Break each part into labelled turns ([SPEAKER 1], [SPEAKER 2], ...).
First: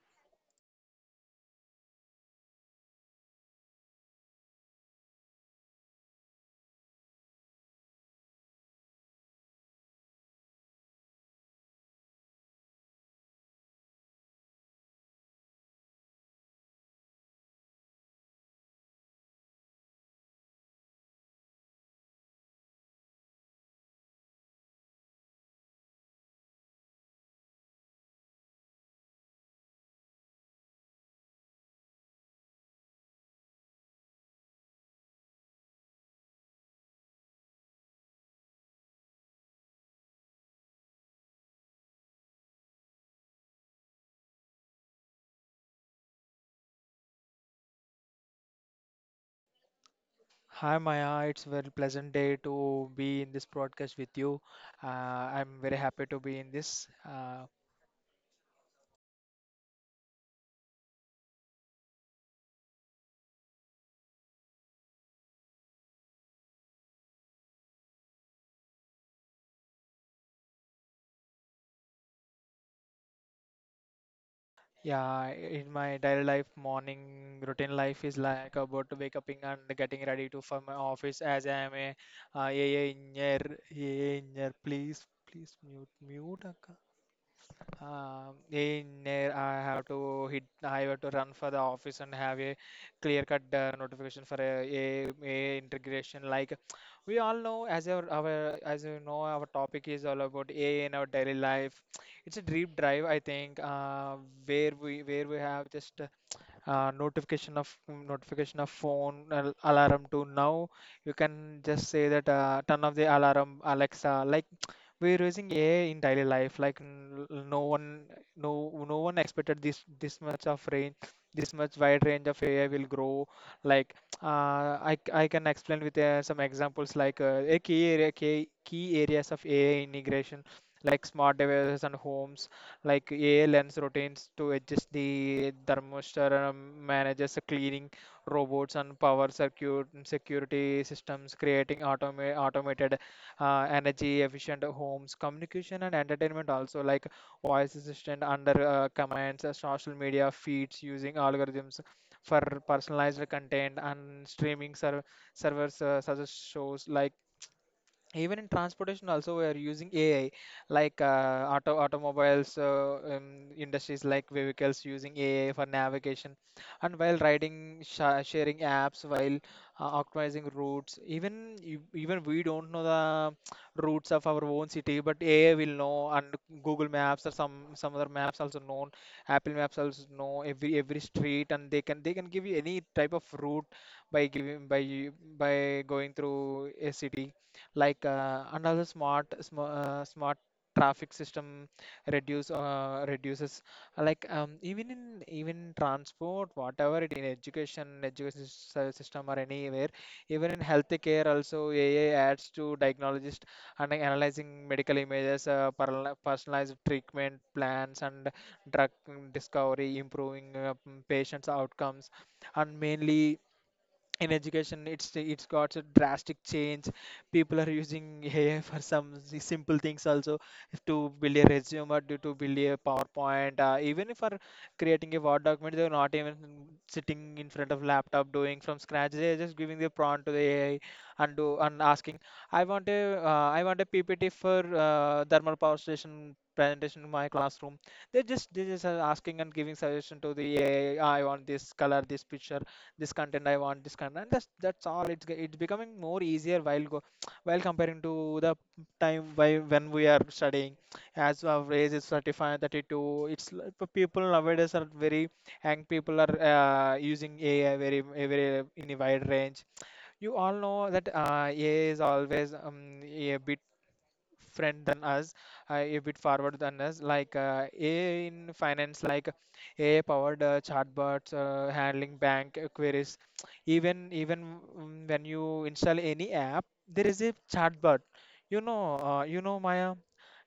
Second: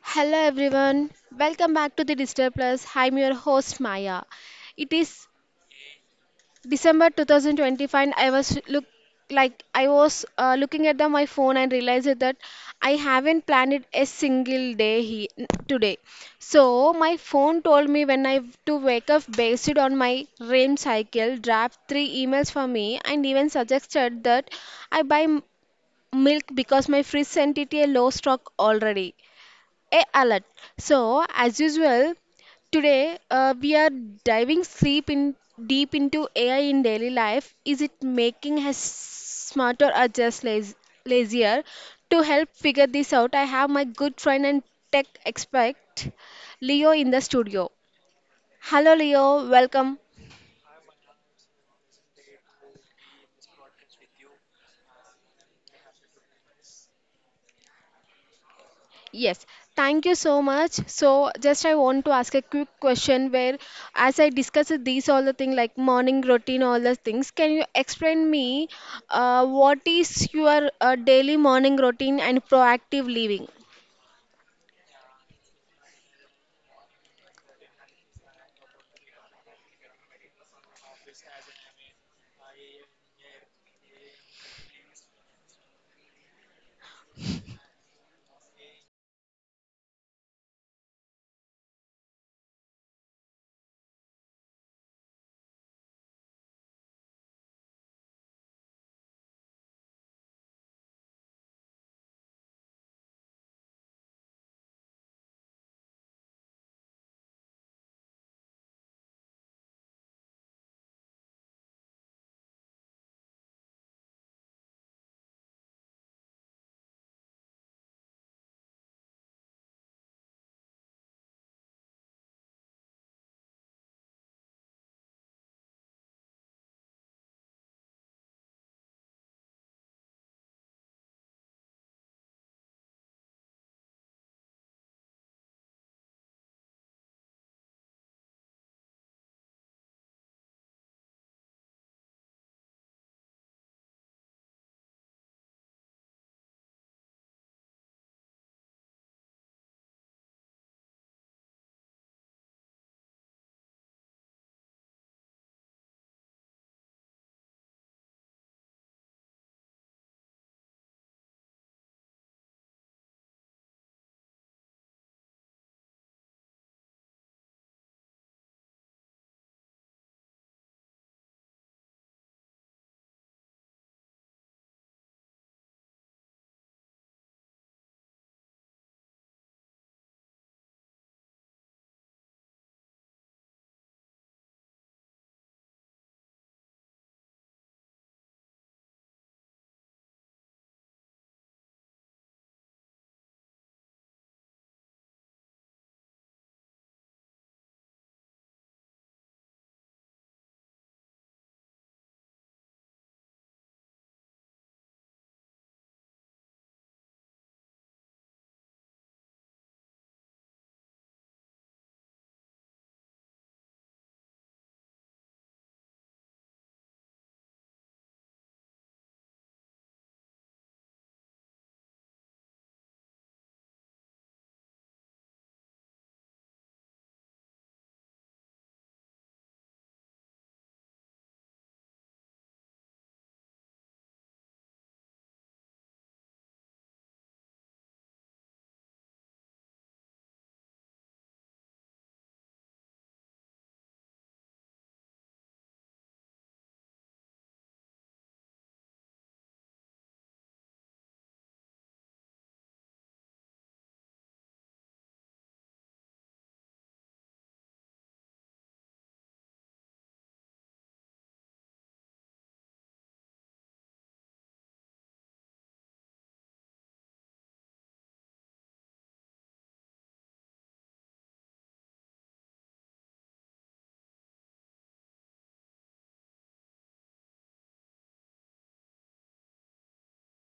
[SPEAKER 1] Hello everyone, welcome back to the Digital Plus. I'm your host Maya. It is December 2025. And I was look like I was looking at my phone and realized that I haven't planned a single day he, today. So my phone told me when I have to wake up based on my REM cycle, draft three emails for me, and even suggested that I buy milk because my fridge sent it a low stock already a alert. So, as usual, today we are diving deep in deep into AI in daily life. Is it making us smarter or just lazier? To help figure this out, I have my good friend and tech expert Leo in the studio. Hello, Leo. Welcome.
[SPEAKER 2] Hi Maya, it's very pleasant day to be in this broadcast with you. I'm very happy to be in this.
[SPEAKER 1] Yes, thank you so much. So, just I want to ask a quick question where, as I discussed these all the things like morning routine, all the things, can you explain me what is your daily morning routine and proactive living?
[SPEAKER 2] Yeah, in my daily life, morning routine life is like about to wake up and getting ready to for my office as I am a AI engineer. AI engineer, please, mute. In there, I have to hit. I have to run for the office and have a clear-cut notification for a integration. Like we all know, as you know, our topic is all about AI in our daily life. It's a deep drive, I think, where we have just notification of phone alarm to now. You can just say that turn off the alarm, Alexa. Like we're using AI in daily life. Like no one expected this much of range, this much wide range of AI will grow. Like I can explain with some examples, like a key area key, key areas of AI integration. Like smart devices and homes, like AI lens routines to adjust the thermostat, manages the cleaning robots and power circuit and security systems, creating automated, energy efficient homes, communication and entertainment also, like voice assistant under commands, social media feeds using algorithms for personalized content and streaming servers, such as shows like. Even in transportation also we are using AI, like automobiles, industries like vehicles using AI for navigation, and while riding sharing apps, while optimizing routes. Even we don't know the routes of our own city, but AI will know. And Google Maps or some other maps also known, Apple Maps also know every street, and they can give you any type of route, by giving by going through a city. Like another smart traffic system reduces, like, even in, even transport, whatever it, in education system, or anywhere. Even in healthcare also AI adds to diagnologist and analyzing medical images, personalized treatment plans and drug discovery, improving patients outcomes. And mainly in education, it's got a drastic change. People are using AI for some simple things also, to build a resume or to build a PowerPoint, even for creating a Word document. They're not even sitting in front of laptop doing from scratch. They're just giving the prompt to the AI and do and asking, I want a PPT for thermal power station presentation in my classroom. They just are asking and giving suggestion to the AI, I want this color, this picture, this content, I want this content. And that's all. It's it's becoming more easier, while comparing to the time why when we are studying. As our age is 35 32, people nowadays are very, young people are using AI very, very in a wide range. You all know that AI is always, a bit friend than us, a bit forward than us. Like AI in finance, like AI-powered chatbots handling bank queries. When you install any app, there is a chatbot. You know, Maya.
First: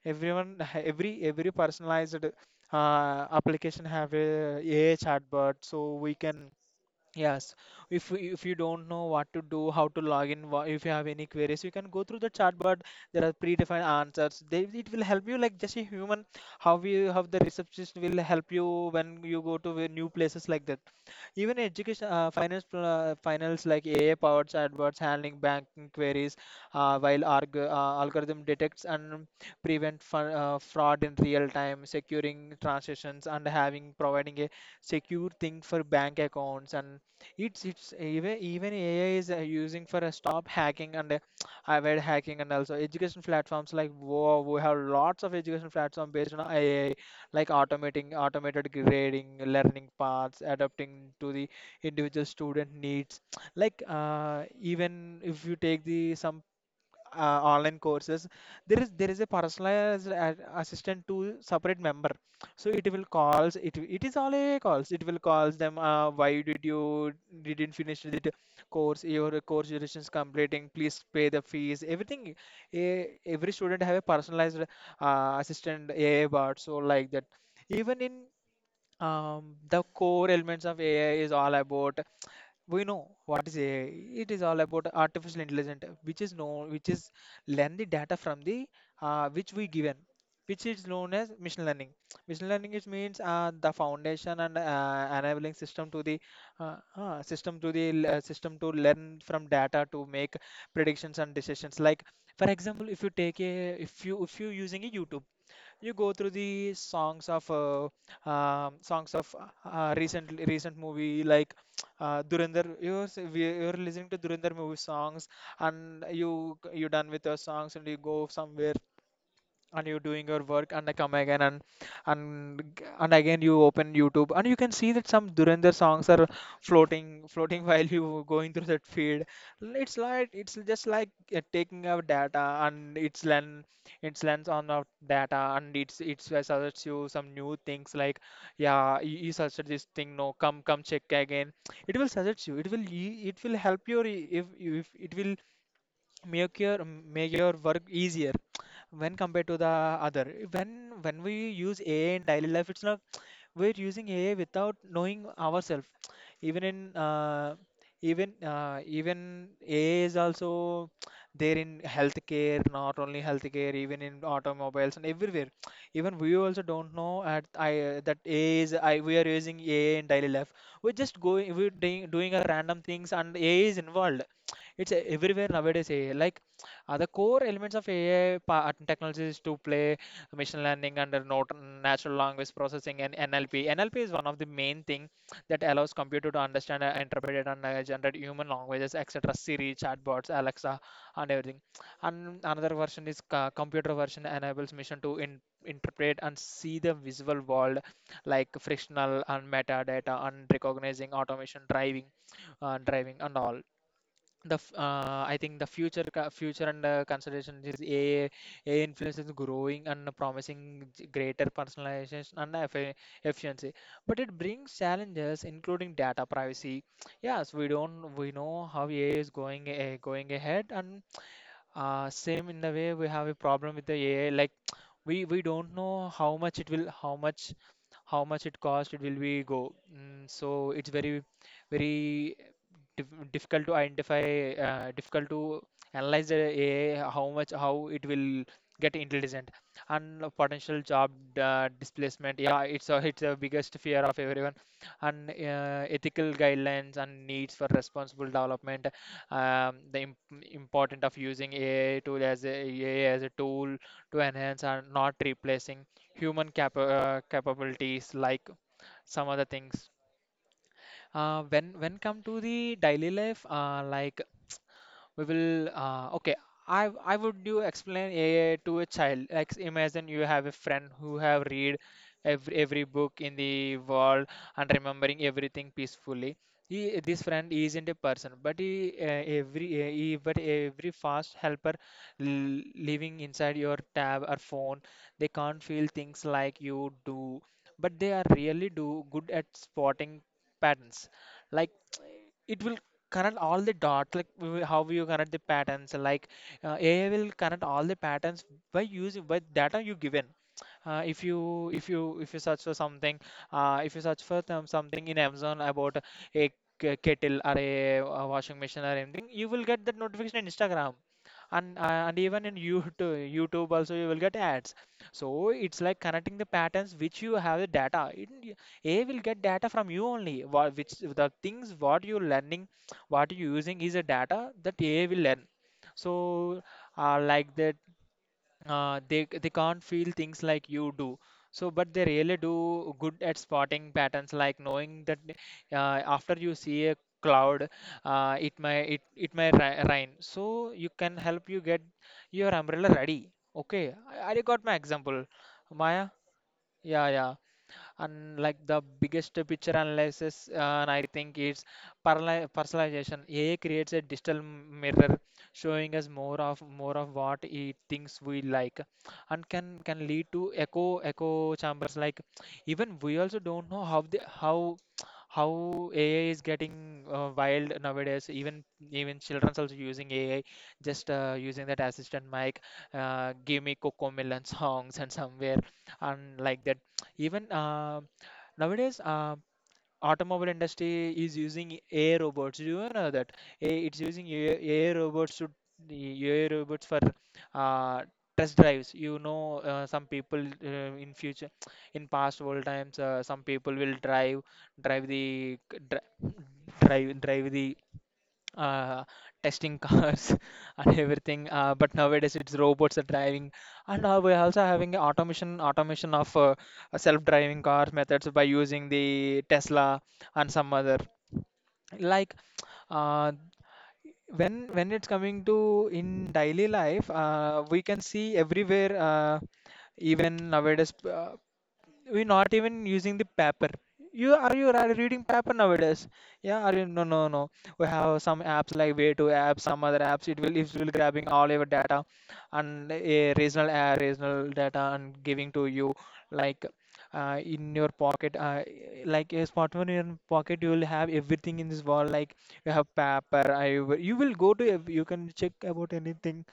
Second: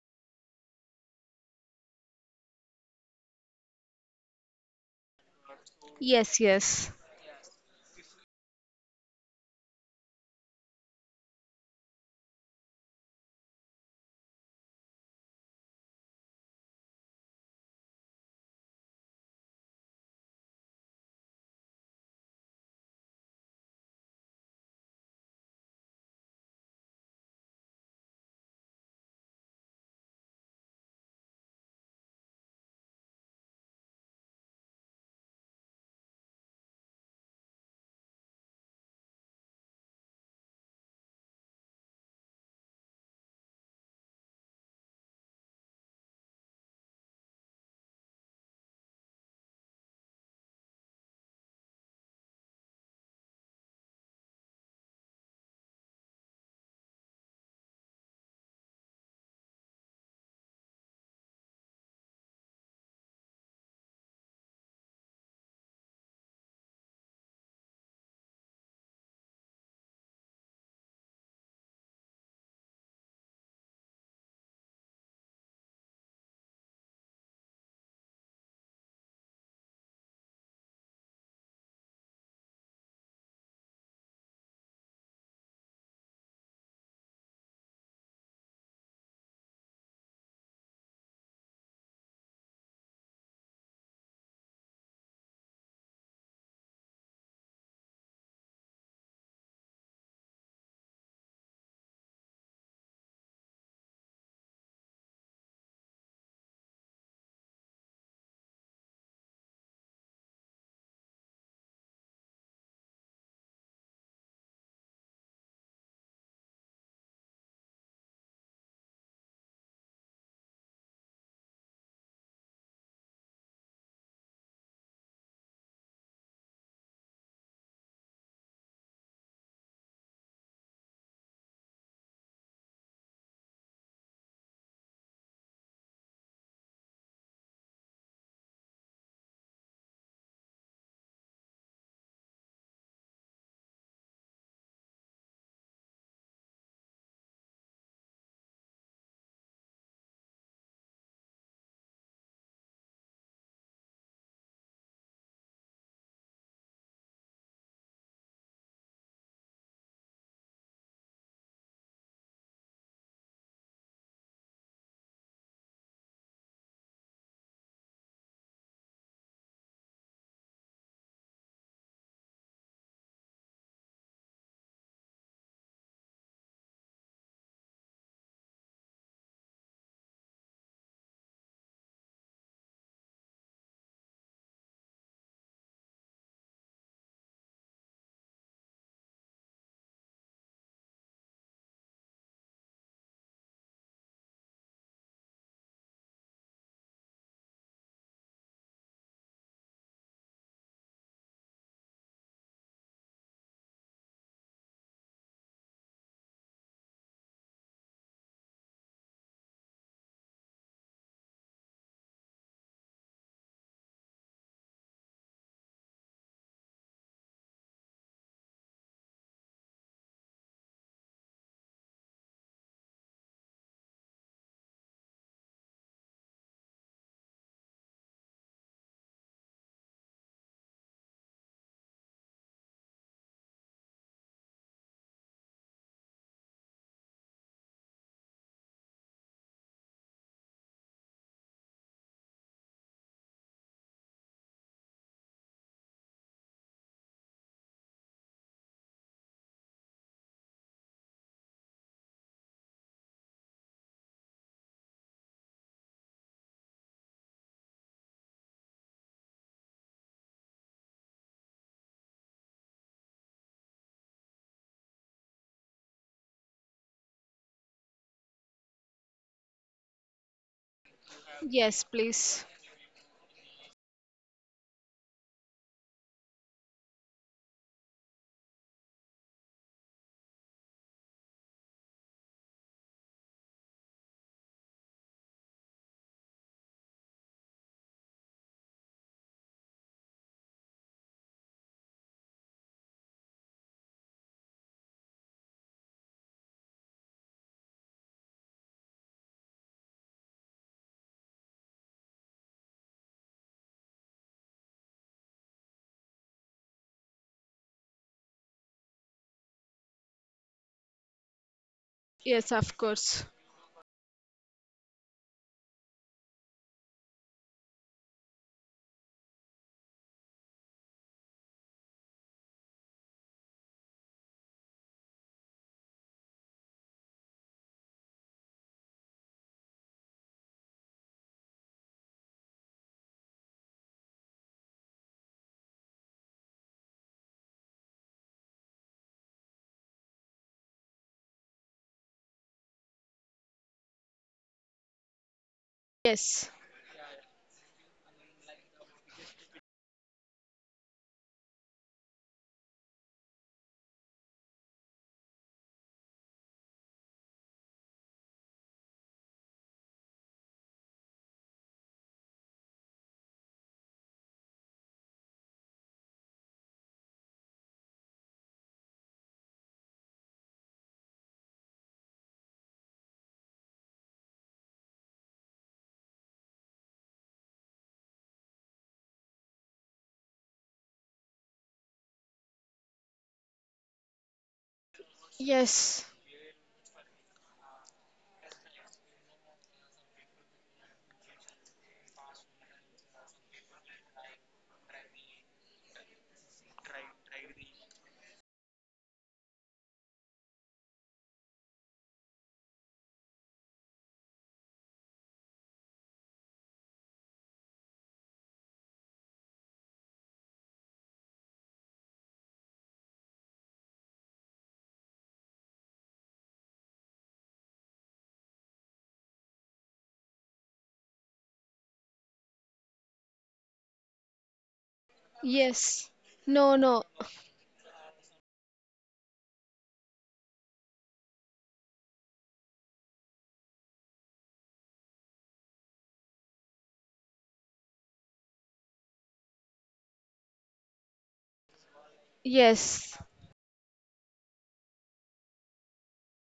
[SPEAKER 2] Everyone, every personalized application have a AI chatbot, so we
[SPEAKER 1] Yes,
[SPEAKER 2] can.
[SPEAKER 1] yes.
[SPEAKER 2] Yes, if you don't know what to do, how to log in, if you have any queries, you can go through the chatbot. There are predefined answers. It will help you like just a human. How the receptionist will help you when you go to the new places, like that. Even education, finance, like AI powered chatbots handling banking queries, while algorithm detects and prevent fraud in real time, securing transactions and having providing a secure thing for bank accounts. And it's even even AI is using for a stop hacking and avoid hacking. And also education platforms, like, wow, we have lots of education platform based on AI, like automating automated grading, learning paths, adapting to the individual student needs. Like even if you take the some online courses, there is a personalized assistant to separate member. So it will calls it it is all a calls it will calls them, why did you didn't finish the course, your course duration is completing, please pay the fees, everything. Every student have a personalized assistant AI bot, so like that. Even in the core elements of AI is all about, we know what is AI. It is all about artificial intelligence, which is known, which is learn the data from the, which we given, which is known as machine learning. Machine learning is means the foundation and enabling system to learn from data to make predictions and decisions. Like, for example, if you take a if you using a YouTube, you go through the songs of recent movie, like Durandar. You're listening to Durandar movie songs, and you done with your songs, and you go somewhere, and you're doing your work, and I come again, and again you open YouTube, and you can see that some Durandar songs are floating while you going through that feed. It's just like taking our data, and it's lens on our data. And it's suggests you some new things, like, yeah, you suggested this thing, no, come check again. It will suggest you it will e- it will help your. If it will make your work easier when compared to the other. When we use AI in daily life, it's not, we're using AI without knowing ourselves. Even in even AI is also there in healthcare, not only healthcare, even in automobiles and everywhere. Even we also don't know at I that AI is I we are using AI in daily life. We're just going we're doing our random things, and AI is involved. It's everywhere nowadays, AI. Like, are the core elements of AI technologies to play: machine learning, under not, natural language processing, and NLP. NLP is one of the main thing that allows computer to understand and interpret and generate human languages, etc. Siri, chatbots, Alexa, and everything. And another version is computer version enables machine to interpret and see the visual world, like frictional and metadata and recognizing automation driving, and all I think the future future and consideration is AI. AI influence is growing and promising greater personalization and efficiency, but it brings challenges including data privacy. Yes, we don't we know how AI is going, going ahead, and same in the way we have a problem with the AI. Like, we don't know how much it will, how much it cost. It will be go. So it's very, very dif difficult to identify, difficult to analyze the AI. How much, how it will get intelligent, and a potential job displacement. Yeah, it's a biggest fear of everyone, and ethical guidelines and needs for responsible development, the important of using AI tool, as a tool to enhance and not replacing human capabilities, like some other things. When come to the daily life, like we will okay, I would do explain AI to a child. Like imagine you have a friend who have read
[SPEAKER 1] Yes, please.
[SPEAKER 2] every book in the world and remembering everything peacefully. He This friend isn't a person, but every fast helper l- living inside your tab or phone. They can't feel things like you do, but they are really do good at spotting patterns. Like it will connect all the dots. Like how you connect the patterns, like AI will connect all the patterns by using by data you given. Uh, if you if you if you search for something. If you search for something in Amazon about a kettle or a washing machine or anything, you will get that notification in Instagram. And uh, and even
[SPEAKER 1] Yes,
[SPEAKER 2] in
[SPEAKER 1] of course.
[SPEAKER 2] YouTube also you will get ads. So it's like connecting the patterns which you have the data. AI will get data from you only what, which the things what you're learning, what you're using is a data that AI will learn. So like that, they can't feel things like you do. So but they really do good at spotting patterns, like knowing that after you see a cloud, it may rain. So you can help you get your umbrella ready. Okay, I got my example, Maya.
[SPEAKER 1] Yes,
[SPEAKER 2] Yeah, yeah, and like the biggest picture analysis. And I think it's personalization. AI creates a digital mirror showing us more of what it thinks we like, and can lead to echo chambers. Like even we also don't know how the how AI is getting wild nowadays. Even children's also using AI, just using that assistant mic, give me Cocomelon songs and somewhere, and like that. Even nowadays, automobile industry is using AI robots. Do you know that? It's using
[SPEAKER 1] yes,
[SPEAKER 2] AI robots for uh, test drives. Some people in future, in past old times, some people will drive drive the c- dri- drive drive the uh, testing cars and everything. But nowadays it's robots are driving, and we're also having automation of self-driving car methods by using the Tesla and some other. like uh, when it's coming to in daily life, we can see everywhere. Even nowadays we're not even using the paper. You are you ra- reading paper
[SPEAKER 1] yes.
[SPEAKER 2] nowadays? Yeah,
[SPEAKER 1] No,
[SPEAKER 2] are you?
[SPEAKER 1] no.
[SPEAKER 2] No, no, no. We have some apps like way to apps, some other apps. It will grabbing all your data and a regional data and giving to you, like in your pocket. Like a smartphone in your pocket, you will have everything in this world. Like you have
[SPEAKER 1] Yes,
[SPEAKER 2] paper. I will- you will go to ev- you can check about anything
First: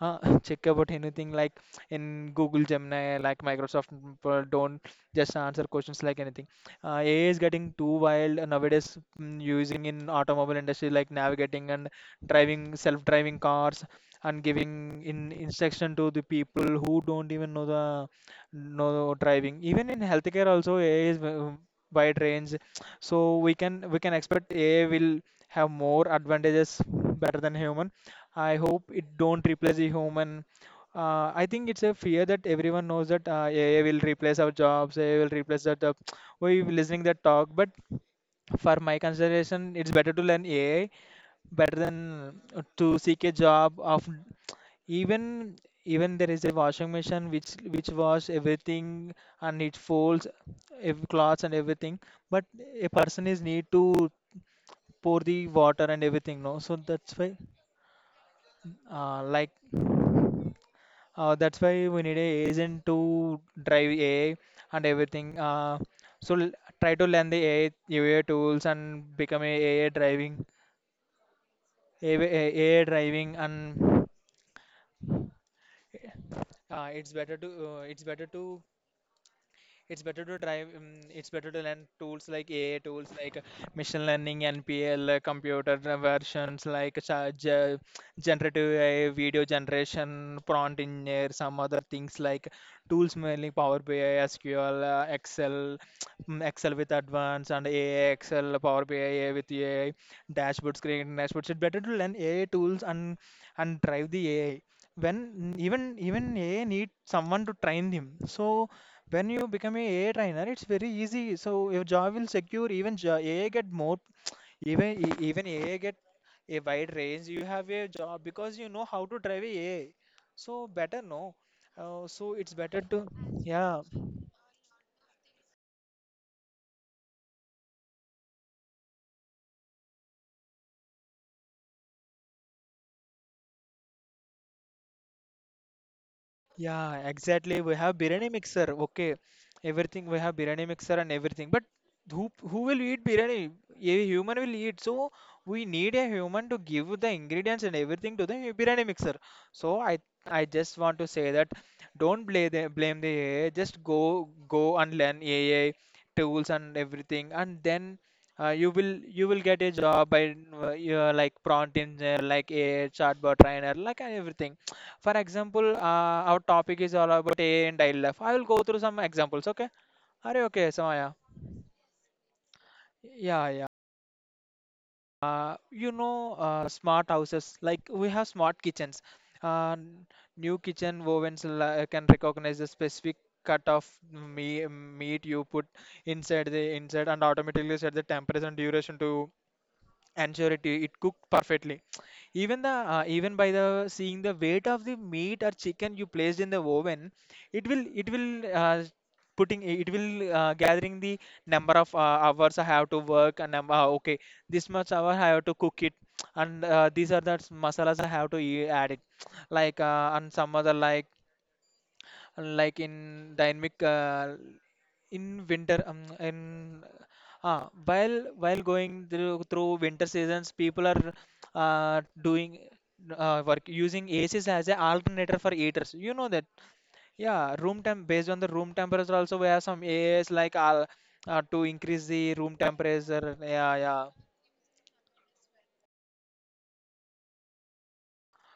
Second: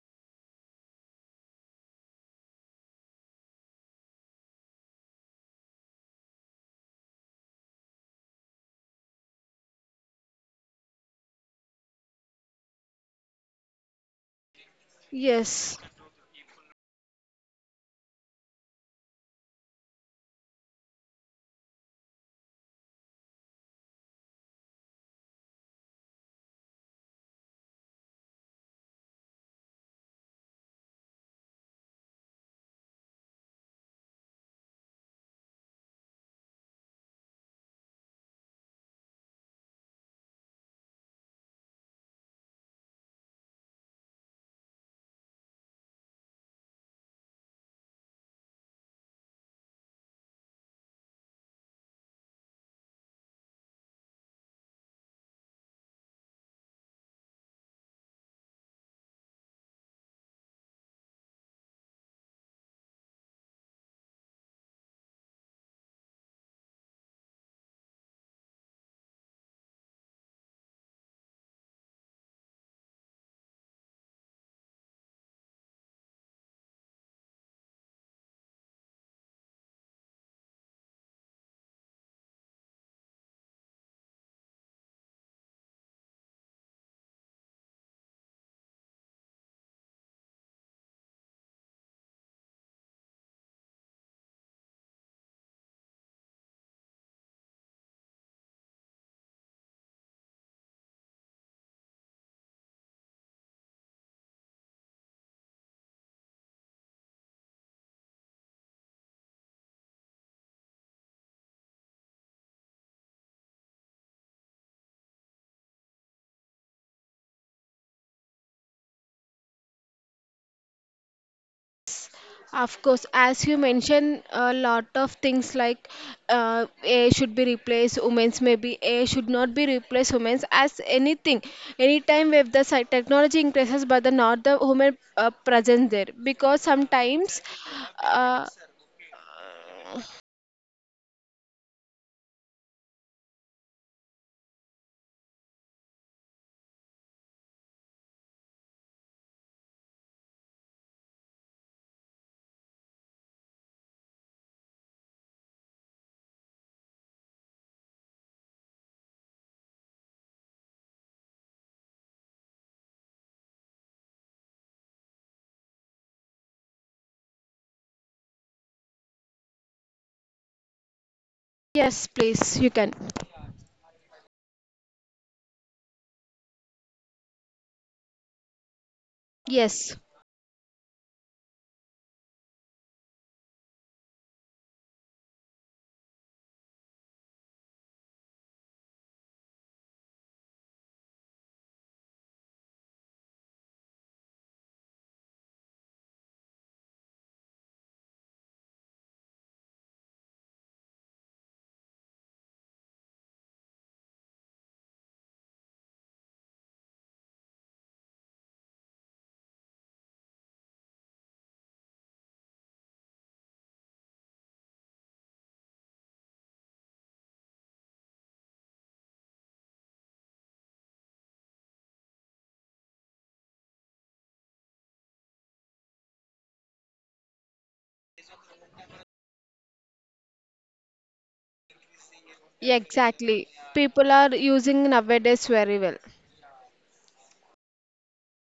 [SPEAKER 2] uh, check about anything like in Google Gemini, like Microsoft, but don't just answer questions like anything. AI is getting too wild nowadays, using in automobile industry like navigating and driving self-driving cars and giving in
[SPEAKER 1] yes.
[SPEAKER 2] instruction to the people who don't even know the know driving. Even in healthcare also AI is wide range. So we can expect AI will have more advantages better than human. I hope it don't replace the human. I think it's a fear that everyone knows that AI will replace our jobs, AI will replace that. We listening that talk, but for my consideration, it's better to learn AI better than to seek a job of. Even even there is a washing machine which wash everything and it folds clothes and everything, but a person is need to pour the water and everything. No, so that's why uh, like that's why we need a agent to drive AI and everything. So l- Try to learn the AI, AI tools and become a AI driving, AI, AI driving. And uh, it's better to uh, it's better to It's better to try. It's better to learn tools like AI tools like machine learning, NPL, computer versions like charge, generative AI, video generation, prompt engineer, some other things like tools, mainly Power BI, SQL, Excel, Excel with advanced and AI, Excel, Power BI with AI, dashboards, creating dashboards. It's better to learn AI tools and drive the AI. When even AI need someone to train him. So when you become a AI trainer, it's very easy. So your job will secure. AI get more. Even AI get a wide range. You have a job because you know how to drive a AI. So better no. So it's
[SPEAKER 1] Of
[SPEAKER 2] better
[SPEAKER 1] course,
[SPEAKER 2] to.
[SPEAKER 1] as you
[SPEAKER 2] Yeah.
[SPEAKER 1] mentioned, a lot of things like a should be replaced, women's maybe a should not be replaced, women's as anything. Anytime if the technology increases, but the not the woman present there because
[SPEAKER 2] Yeah,
[SPEAKER 1] sometimes,
[SPEAKER 2] exactly. We have biryani
[SPEAKER 1] uh,
[SPEAKER 2] mixer. Okay, everything we have biryani mixer and everything. But who will eat biryani? A human will eat. So we need a human to give the ingredients and everything to the biryani mixer. So I just want to say that don't blame the AI. Just go and learn AI tools and everything. And then uh, you will you will get a job by you're like prompt engineer, like a chatbot trainer, like everything. For example, our topic is all about AI and daily life. I will go through some examples. Okay? Are you okay, Samaya?
[SPEAKER 1] yes, please, you can.
[SPEAKER 2] Yeah, yeah. Smart houses, like we have smart kitchens. Uh,
[SPEAKER 1] Yes,
[SPEAKER 2] n- New kitchen ovens can recognize the specific cut of meat you put inside the inside and automatically set the temperature and duration to ensure it cooked perfectly. Even by the seeing the weight of the meat or chicken you placed in the oven, it will it will uh, it will gathering the number of hours I have to work. And okay, this much hour I have to cook it. And these are the masalas I have to add it. Like and some other like in dynamic In winter, while going through winter seasons, people are doing work using ACs as an alternator for heaters, you know that. Yeah, room temp, based on the room temperature also we have some AAs like to increase the room
[SPEAKER 1] yeah,
[SPEAKER 2] temperature.
[SPEAKER 1] exactly.
[SPEAKER 2] Yeah, yeah.
[SPEAKER 1] People are using nowadays very well.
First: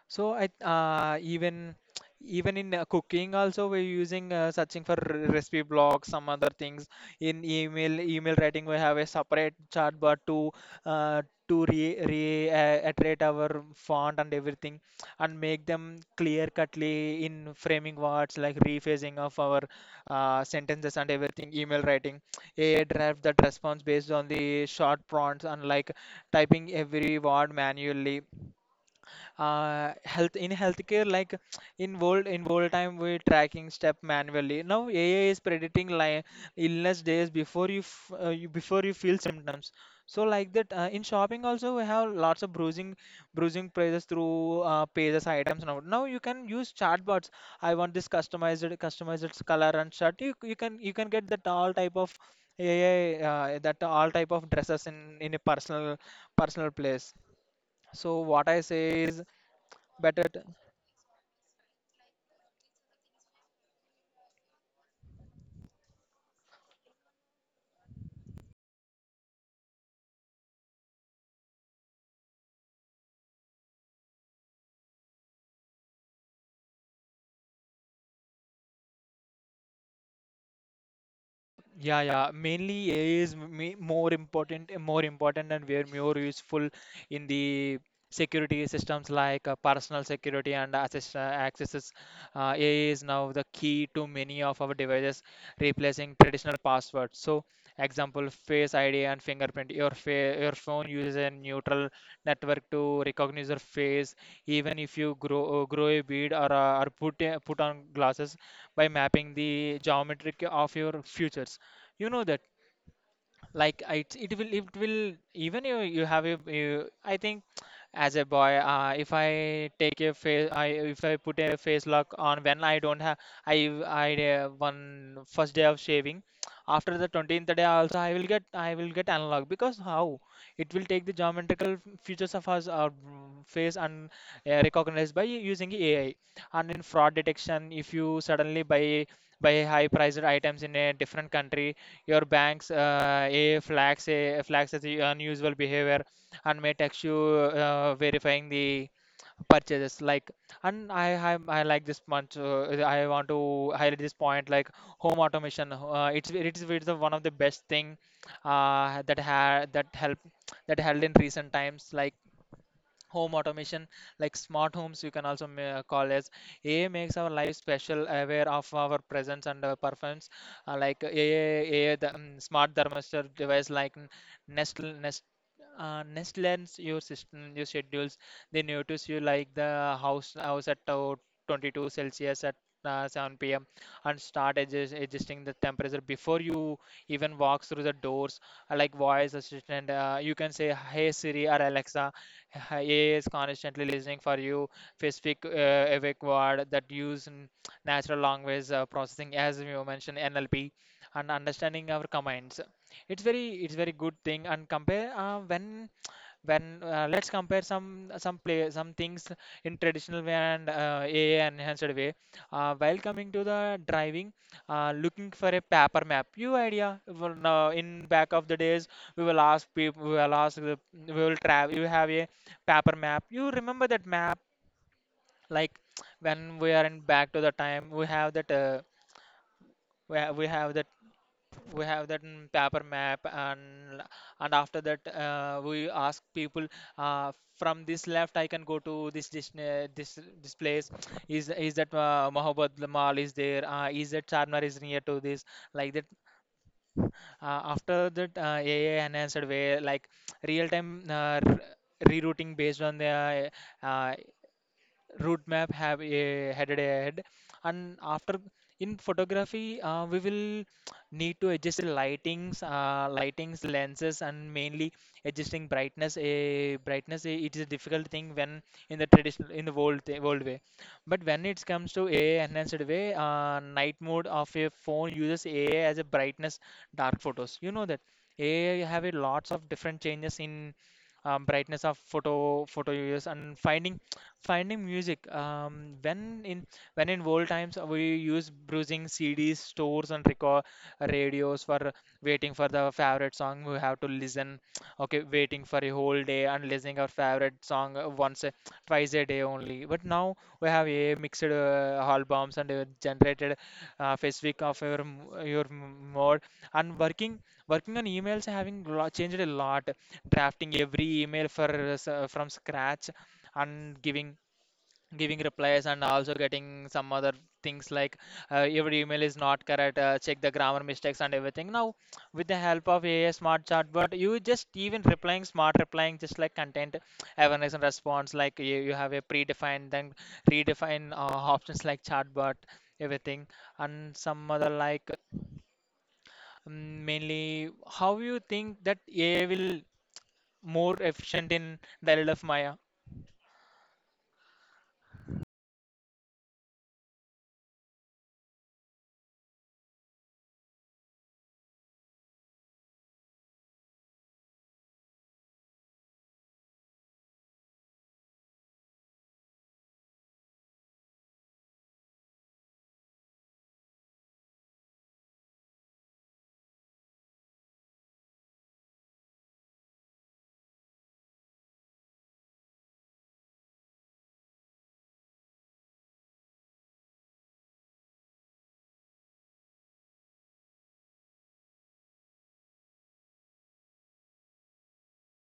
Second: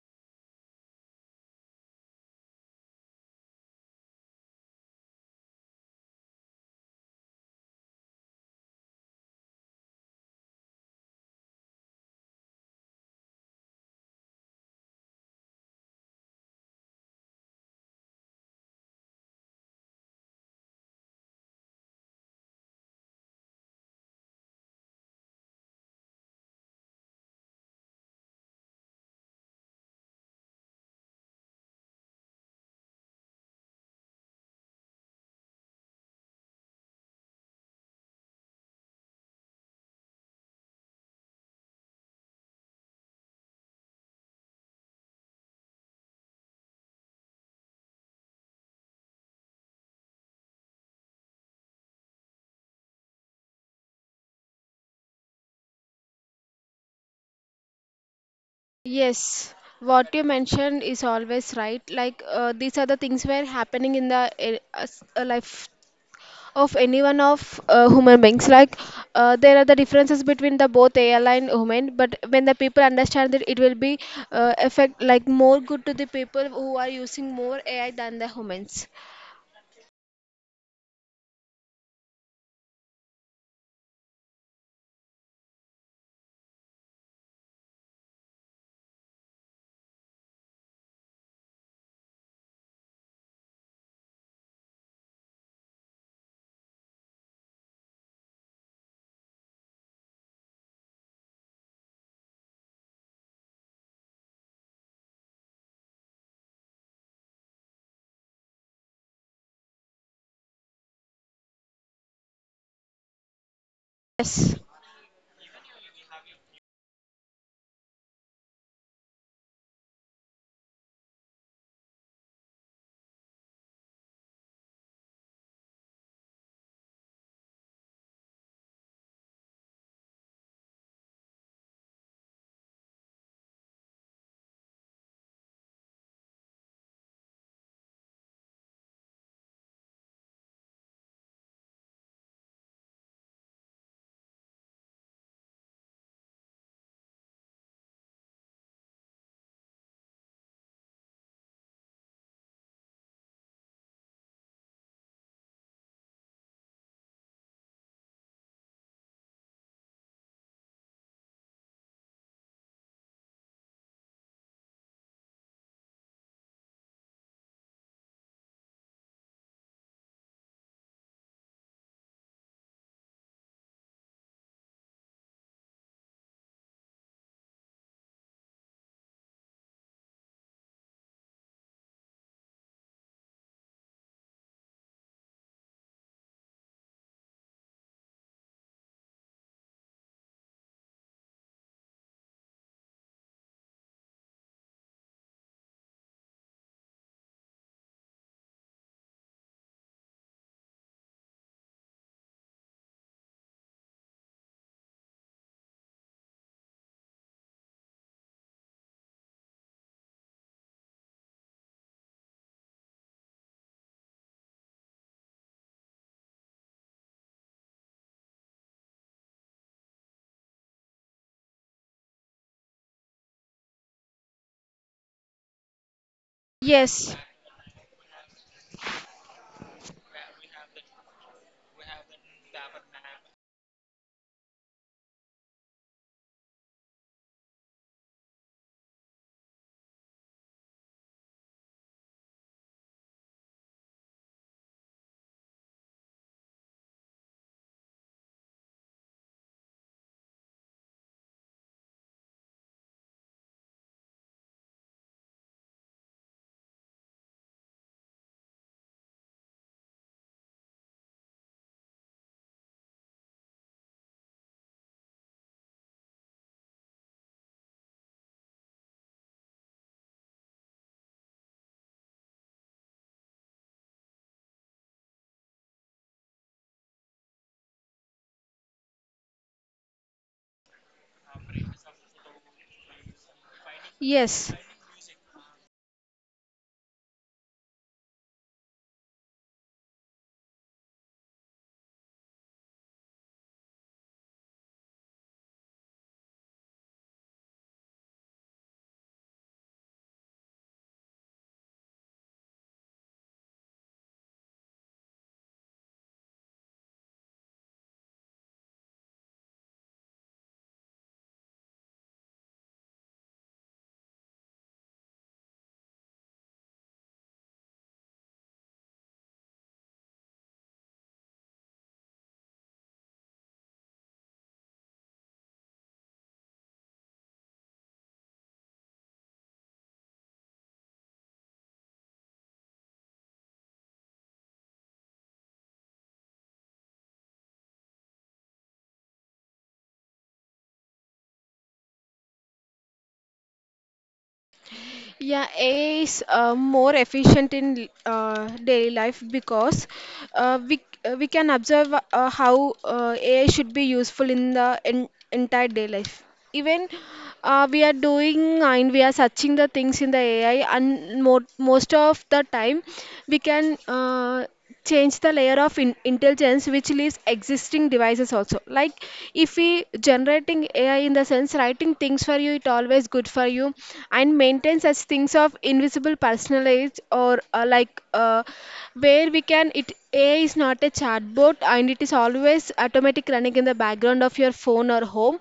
[SPEAKER 2] So I even in cooking also we're using, searching for recipe blogs, some other things. In email writing, we have a separate chat bar uh, to re, re iterate our font and everything and make them clear cutly in framing words like rephrasing of our sentences and everything. Email writing, a draft that responds based on the short prompts unlike typing every word manually. Health, in healthcare, like in world time we tracking step manually. Now AI is predicting like illness days before you, before you feel symptoms. So like that, in shopping also we have lots of bruising prices through pages, items. Now you can use chatbots. I want this customized color and shirt. You can get that all type of ai that all type of dresses in a personal place. So what I say is.
[SPEAKER 1] Yes, what
[SPEAKER 2] Better.
[SPEAKER 1] you mentioned is always right. Like these are the things were happening in the life of anyone of human beings like there are the differences between the both AI and human, but when the people understand it, it will be effect like more good to the people who are using more AI than the humans.
[SPEAKER 2] Yeah, yeah. Mainly AI is more important, and where more useful in the security systems, like personal security and accesses. AI is now the key to many of our devices, replacing traditional passwords. So, example, Face ID and fingerprint. Your phone uses a neutral network to recognize your face, even if you grow a beard or put put on glasses by mapping the geometric of your features, you know that. Like it it will
[SPEAKER 1] Yes,
[SPEAKER 2] it will even you you have a you, I think as a boy, if I take a face. I If I put a face lock on when I don't have. I I One first day of shaving, after the 20th day also I will get. Analog, because how it will take the geometrical features of us, our face, and recognized by using AI. And in fraud detection, if you suddenly buy high priced items in a different country, your bank's a flags as the unusual behavior and may text you verifying the purchases. Like, and I have, I like this much. I want to highlight this point. Like home automation, it's the one of the best thing that ha that help that held in recent times. Like home automation, like smart homes you can also call as AI makes our life special, aware of our presence and performance. Like ai ai The, smart thermostat device, like nest nest nest lens your system, your schedules, they notice you like the house at 22 celsius at 7 p.m. And start adjusting the temperature before you even walk through the doors. Like voice assistant, you can say hey Siri or Alexa. He is constantly listening for you. Specific evac word that use natural language processing, as you mentioned, NLP, and understanding our commands. It's very good thing. And compare when let's compare some things in traditional way and AI enhanced way. While coming to the driving, looking for a paper map. Now in back of the days we will ask people we will ask the, we will travel. You have a paper map. You remember that map like when we are in
[SPEAKER 1] yes,
[SPEAKER 2] back to the time we have that we have that we have that paper map, and after that, we ask people. From this left I can go to this dis this place. Is that Mohabbat Mall is there? Is that Charminar is near to this, like that? After that, AI enhanced way, like real time rerouting based on the uh, roadmap. Have a headed ahead. And after, in photography, we will need to adjust the lightings, lenses, and mainly adjusting brightness, a brightness. It is a difficult thing when, in the traditional, in the old way. But when it comes to AI enhanced way, night mode of a phone uses AI as a brightness, dark photos. You know that AI have a lots of different changes in brightness of photo, users, and
[SPEAKER 1] yes.
[SPEAKER 2] finding music. When in, when in old times, we use bruising CDs, stores, and record radios for waiting for the favorite song. We have to listen. Okay, waiting for a whole day and listening our favorite song once, twice a day only. But now we have a mixed albums and generated specific of your mode. And working, working on emails having changed a lot. Drafting every email for from scratch, and giving replies, and also getting some other things like, your email is not correct, check the grammar mistakes and everything. Now with the help of AI smart chatbot, you just even replying, smart replying, just like content awareness and response. Like you have a predefined then redefine options like chatbot, everything. And some other like, mainly, how you think that AI will more efficient in the life of Maya?
[SPEAKER 1] Yeah, AI is more efficient in daily life because we can observe how AI should be useful in the en entire day life. Even we are doing and we are searching the things in the AI, and mo most of the time we can. Change the layer of intelligence which leaves existing devices also. Like if we generating AI in the sense writing things for you, it always good for you and maintain such things of invisible personalized or like where we can it. AI is not a chatbot and it is always automatic running in the background of your phone or home.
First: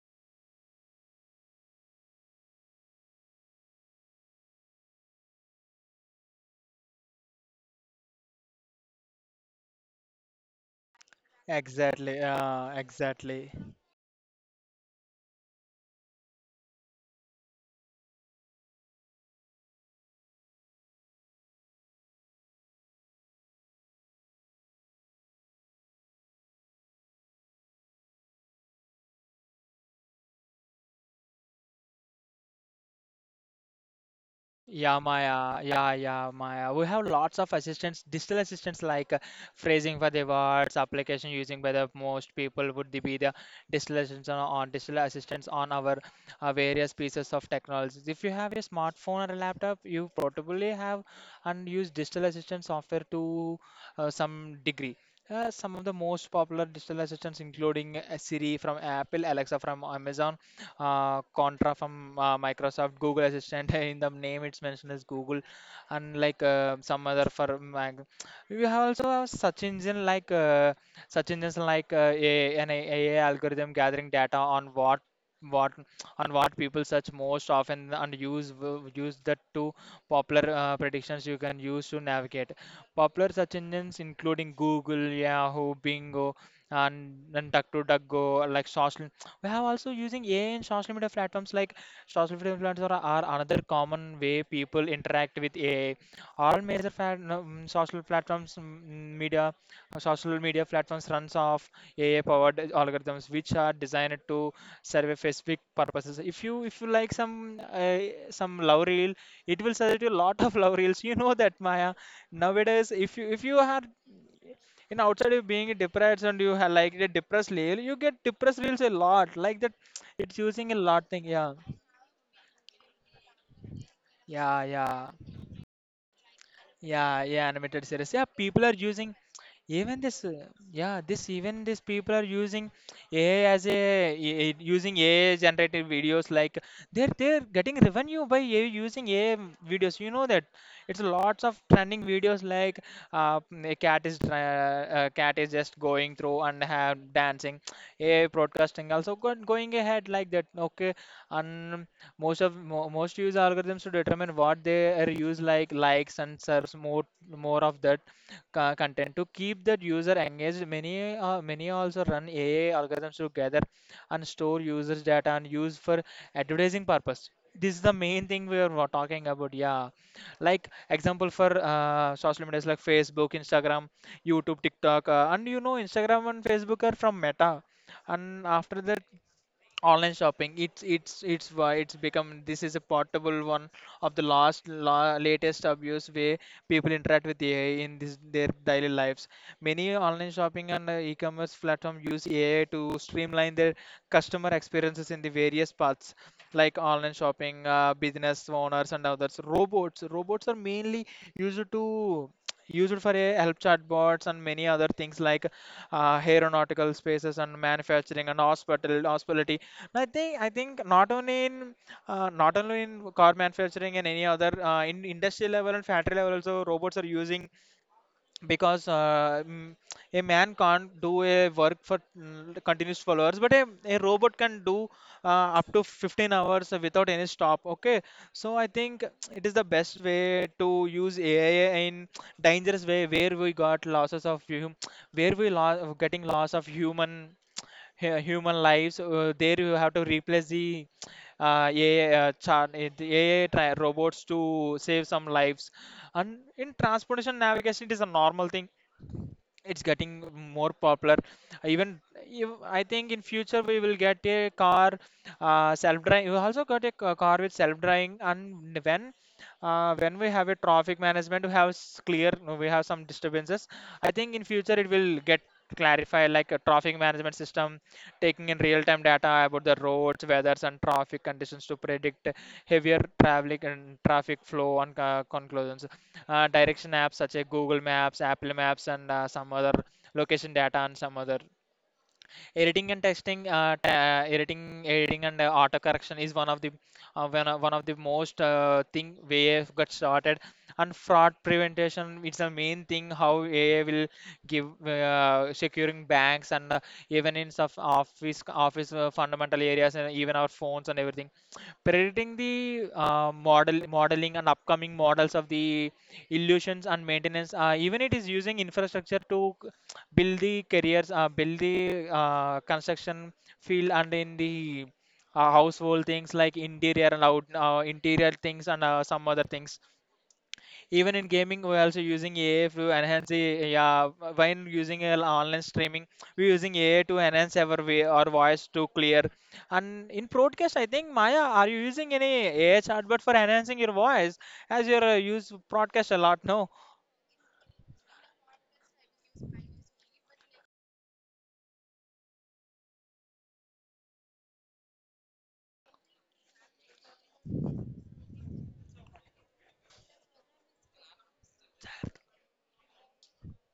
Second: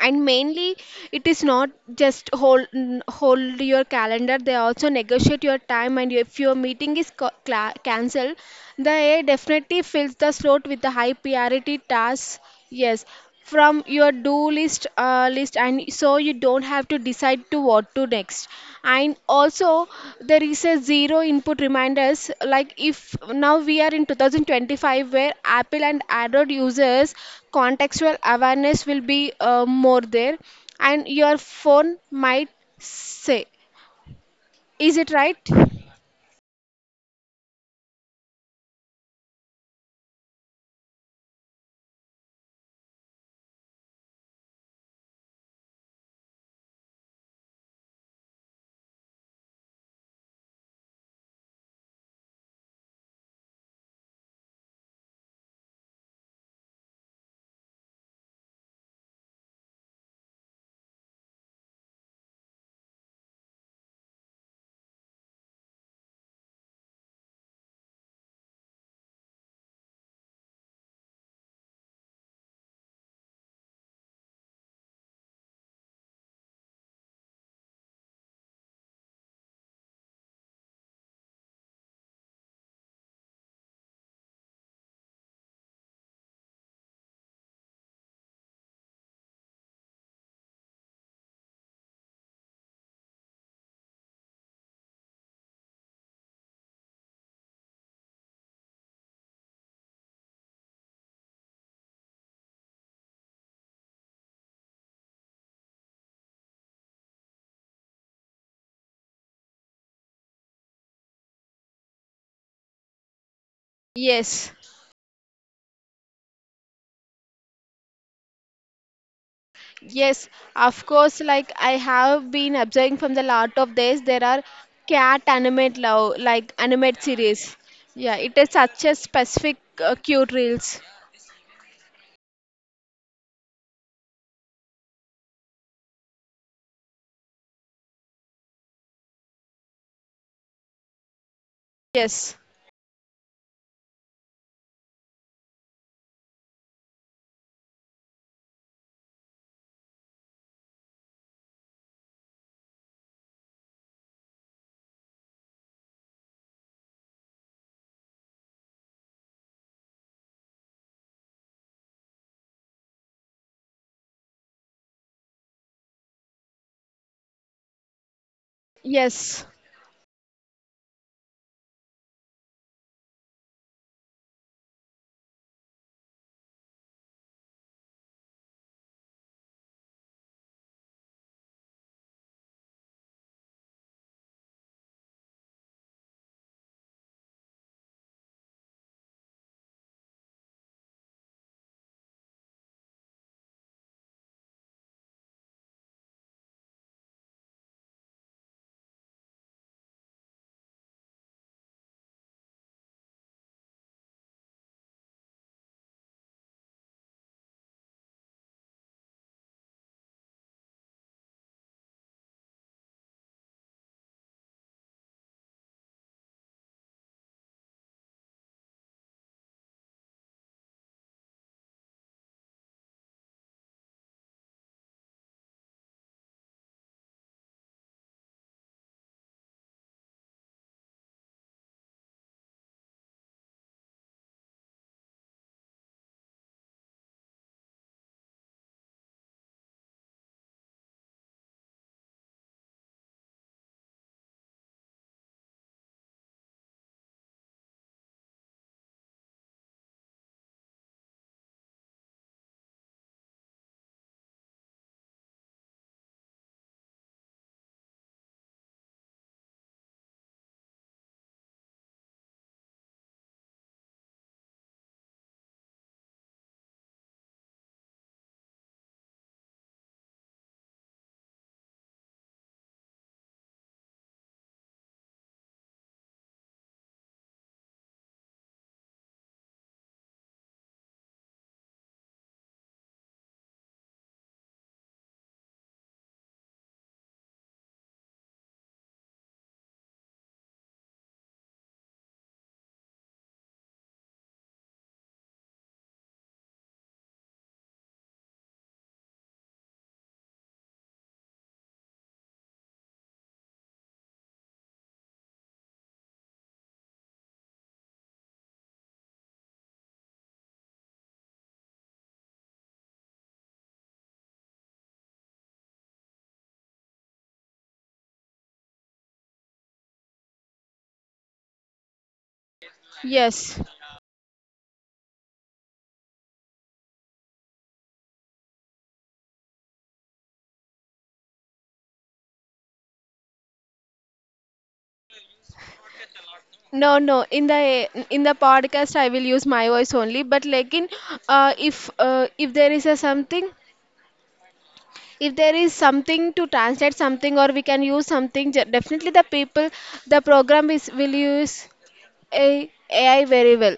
[SPEAKER 1] And mainly it is not just hold hold your calendar, they also negotiate your time, and if your meeting is cancelled, the AI definitely fills the slot with the high priority
[SPEAKER 2] Exactly,
[SPEAKER 1] tasks. Yes.
[SPEAKER 2] exactly.
[SPEAKER 1] From your do list, and so you don't have to decide to what to next. And also there is a zero input reminders, like if now we are in 2025, where apple and android users contextual awareness will be more there, and your phone might say, is
[SPEAKER 2] Yeah,
[SPEAKER 1] it right?
[SPEAKER 2] Maya. Yeah, yeah, Maya. We have lots of assistants, digital assistants, like phrasing for the words, application using by the most people would be the digital assistants on digital assistants on our various pieces of technologies. If you have a smartphone or a laptop, you probably have and use digital assistant software to some degree. Some of the most popular digital assistants, including Siri from Apple, Alexa from Amazon, Contra from Microsoft, Google Assistant. In the name, it's mentioned as Google, and like some other for Mac. We have also have such engine like such engines like, an AI algorithm gathering data on what on what people search most often and use use that to popular predictions you can use to navigate popular search engines, including Google, Yahoo, Bingo, and Duck, like social. We have also using AI in social media platforms like, social media platforms are another common way people interact with AI. All major social platforms, social media platforms runs off AI-powered algorithms which are designed to serve specific purposes. If you, if you like some, some love reel, it will suggest you a lot of love reels. You know that, Maya. Nowadays, if you, if you are
[SPEAKER 1] Yes.
[SPEAKER 2] in outside, you being depressed and you have like the depressed reel, you get depressed reels a lot, like that.
[SPEAKER 1] Yes,
[SPEAKER 2] It's using a
[SPEAKER 1] of
[SPEAKER 2] lot
[SPEAKER 1] course,
[SPEAKER 2] thing,
[SPEAKER 1] like
[SPEAKER 2] yeah
[SPEAKER 1] I have been observing from the lot of days, there are
[SPEAKER 2] yeah yeah.
[SPEAKER 1] cat animate love, like animate
[SPEAKER 2] Yeah, yeah,
[SPEAKER 1] series.
[SPEAKER 2] animated series.
[SPEAKER 1] Yeah,
[SPEAKER 2] Yeah,
[SPEAKER 1] it is
[SPEAKER 2] people are
[SPEAKER 1] such a
[SPEAKER 2] using
[SPEAKER 1] specific
[SPEAKER 2] even this.
[SPEAKER 1] cute
[SPEAKER 2] uh,
[SPEAKER 1] reels.
[SPEAKER 2] Yeah, this, even this, people are using AI as a, using AI generated videos. Like they're getting revenue by AI, using AI videos. You know that, it's lots of trending
[SPEAKER 1] Yes,
[SPEAKER 2] videos like, a cat is cat is just going through and have dancing. AI broadcasting also going ahead like that. Okay, and most of mo most use algorithms to determine what they are use, like likes, and serves more, more of that content to keep that user engaged. Many many also run AI algorithms to gather and store users data and use for advertising purpose. This is the main thing we are talking
[SPEAKER 1] yes,
[SPEAKER 2] about. Yeah, like example for social medias like Facebook, Instagram, YouTube, TikTok, and you know Instagram and Facebook are from Meta. And after, online shopping, it's why it's become, this is a portable one of the last la latest abuse way people interact with AI in this their daily lives, meaning commerce platforms use AI to streamline their customer experiences in the various paths like online shopping, business owners, and others. Robots. Robots are mainly used to used for a help chatbots and many other things like aeronautical spaces and manufacturing and hospitality. I think not only in, not only in car manufacturing and any other, in industry level and factory level also robots are using, because a man can't do a work for continuous followers, but a robot can do uh, up to 15 hours without any stop. Okay, so I think it is the best way to use AI in dangerous way where we got losses of getting loss of human, human lives. There you have to replace the AI, the AI robots to save some lives. And in transportation navigation, it is a normal thing. It's getting more popular, even if, I think in future we will get a car, self driving. We also got a car with self driving. And when, when we have a traffic management, we have clear, we have some disturbances. I think in future it will get clarified, like a traffic management system taking in real time data about the roads, weathers, and traffic conditions to predict heavier traffic and traffic flow and conclusions. Direction apps such as Google Maps, Apple Maps, and some other location data and some other editing and testing. Editing and auto correction is one of the one of the most thing where it got started. And fraud prevention, it's the main thing how AI will give securing banks and even in of office, fundamental areas and even our phones and everything, predicting the modeling and upcoming models of the illusions and maintenance. Even it is using infrastructure to build the careers, build the construction field, and in the household things like interior and out interior things, and some other things. Even in gaming, we're also using AI to enhance the,
[SPEAKER 1] yes.
[SPEAKER 2] yeah. When using online streaming, we're using AI to enhance our way, our voice to clear. And in broadcast, I think, Maya, are you using any AI chatbot for enhancing your voice as you're use broadcast a lot? No.
[SPEAKER 1] No, no. In the podcast, I will use my voice only. But like in, if there is a something, if there is something to translate something, or we can use something, definitely the people, the program is will use a AI very well.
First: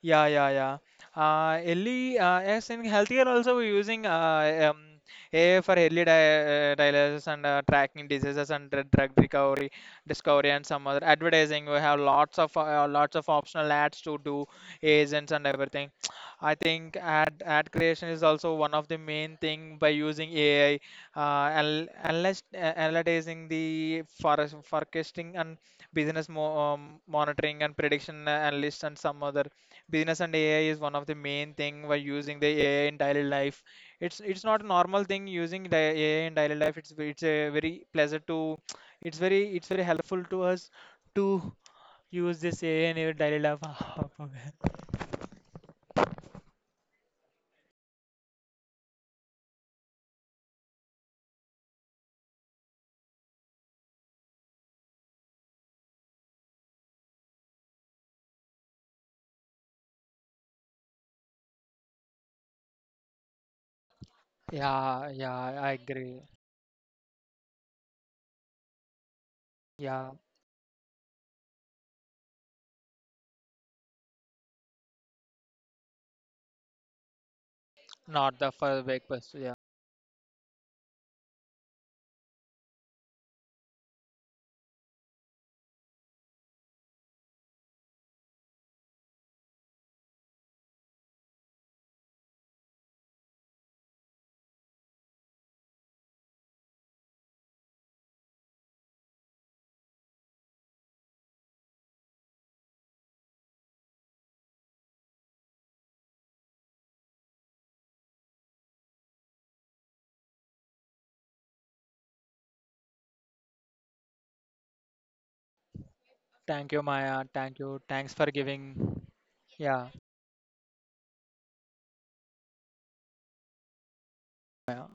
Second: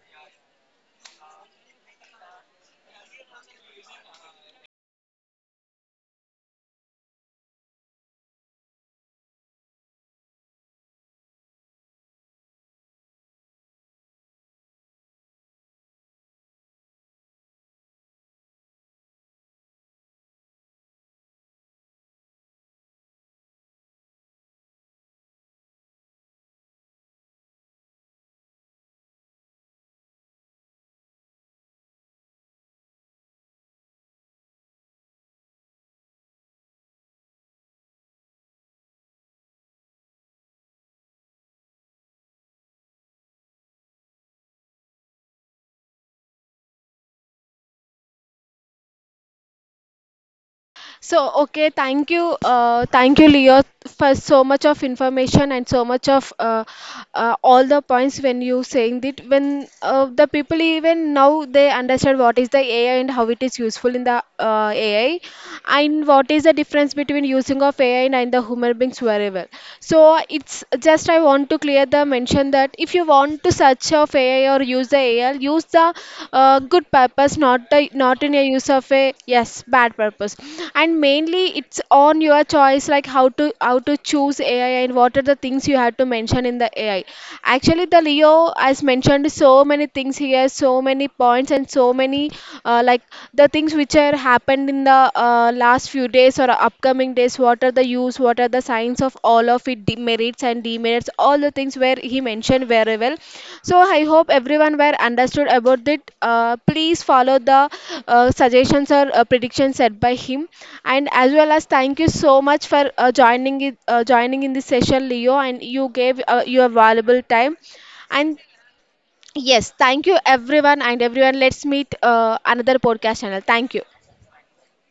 [SPEAKER 2] Yeah, yeah, yeah. Yes, in healthcare also we're using AI for early dialysis and tracking diseases and drug recovery, discovery, and some other advertising. We have lots of optional ads to do, agents and everything. I think ad creation is also one of the main thing by using AI, analyzing the forest forecasting and business mo monitoring and prediction, analysts and some other business, and AI is one of the main thing we're using the AI in daily life. It's not a normal thing using the AI in daily life. It's a very pleasure to, it's very, it's very helpful to us to use this AI in your daily life.
[SPEAKER 1] So, okay, thank you, Leo, for so much of information and so much of all the points when you saying that when the people even now they understand what is the AI and how it is useful in the
[SPEAKER 2] Yeah, yeah, I
[SPEAKER 1] AI, and
[SPEAKER 2] agree.
[SPEAKER 1] what is the difference between using of AI and the human beings. That's very well.
[SPEAKER 2] Yeah,
[SPEAKER 1] So it's just I want to clear the mention that if you want to search of AI or use the AI, use the good purpose, not the not in
[SPEAKER 2] not
[SPEAKER 1] a
[SPEAKER 2] the
[SPEAKER 1] use
[SPEAKER 2] first
[SPEAKER 1] of a
[SPEAKER 2] breakfast. Yeah.
[SPEAKER 1] yes bad purpose. And mainly it's on your choice, like how to choose AI and what are the things you have to mention in the AI. Actually, the Leo has mentioned so many things here, so many points and so many like the things which are happened in the last few days or upcoming days, what are the use, what are the signs of all of it, demerits and demerits, all the things where he mentioned very well. So I hope everyone were understood about it. Uh, please follow the suggestions or predictions set by him. And as well as thank you so much for joining in this session, Leo, and you gave your
[SPEAKER 2] Thank you, Maya.
[SPEAKER 1] valuable time
[SPEAKER 2] Thank you. Thanks for
[SPEAKER 1] and.
[SPEAKER 2] giving.
[SPEAKER 1] Yes,
[SPEAKER 2] Yeah.
[SPEAKER 1] thank you everyone and everyone. Let's meet another podcast channel. Thank you.
[SPEAKER 2] Maya.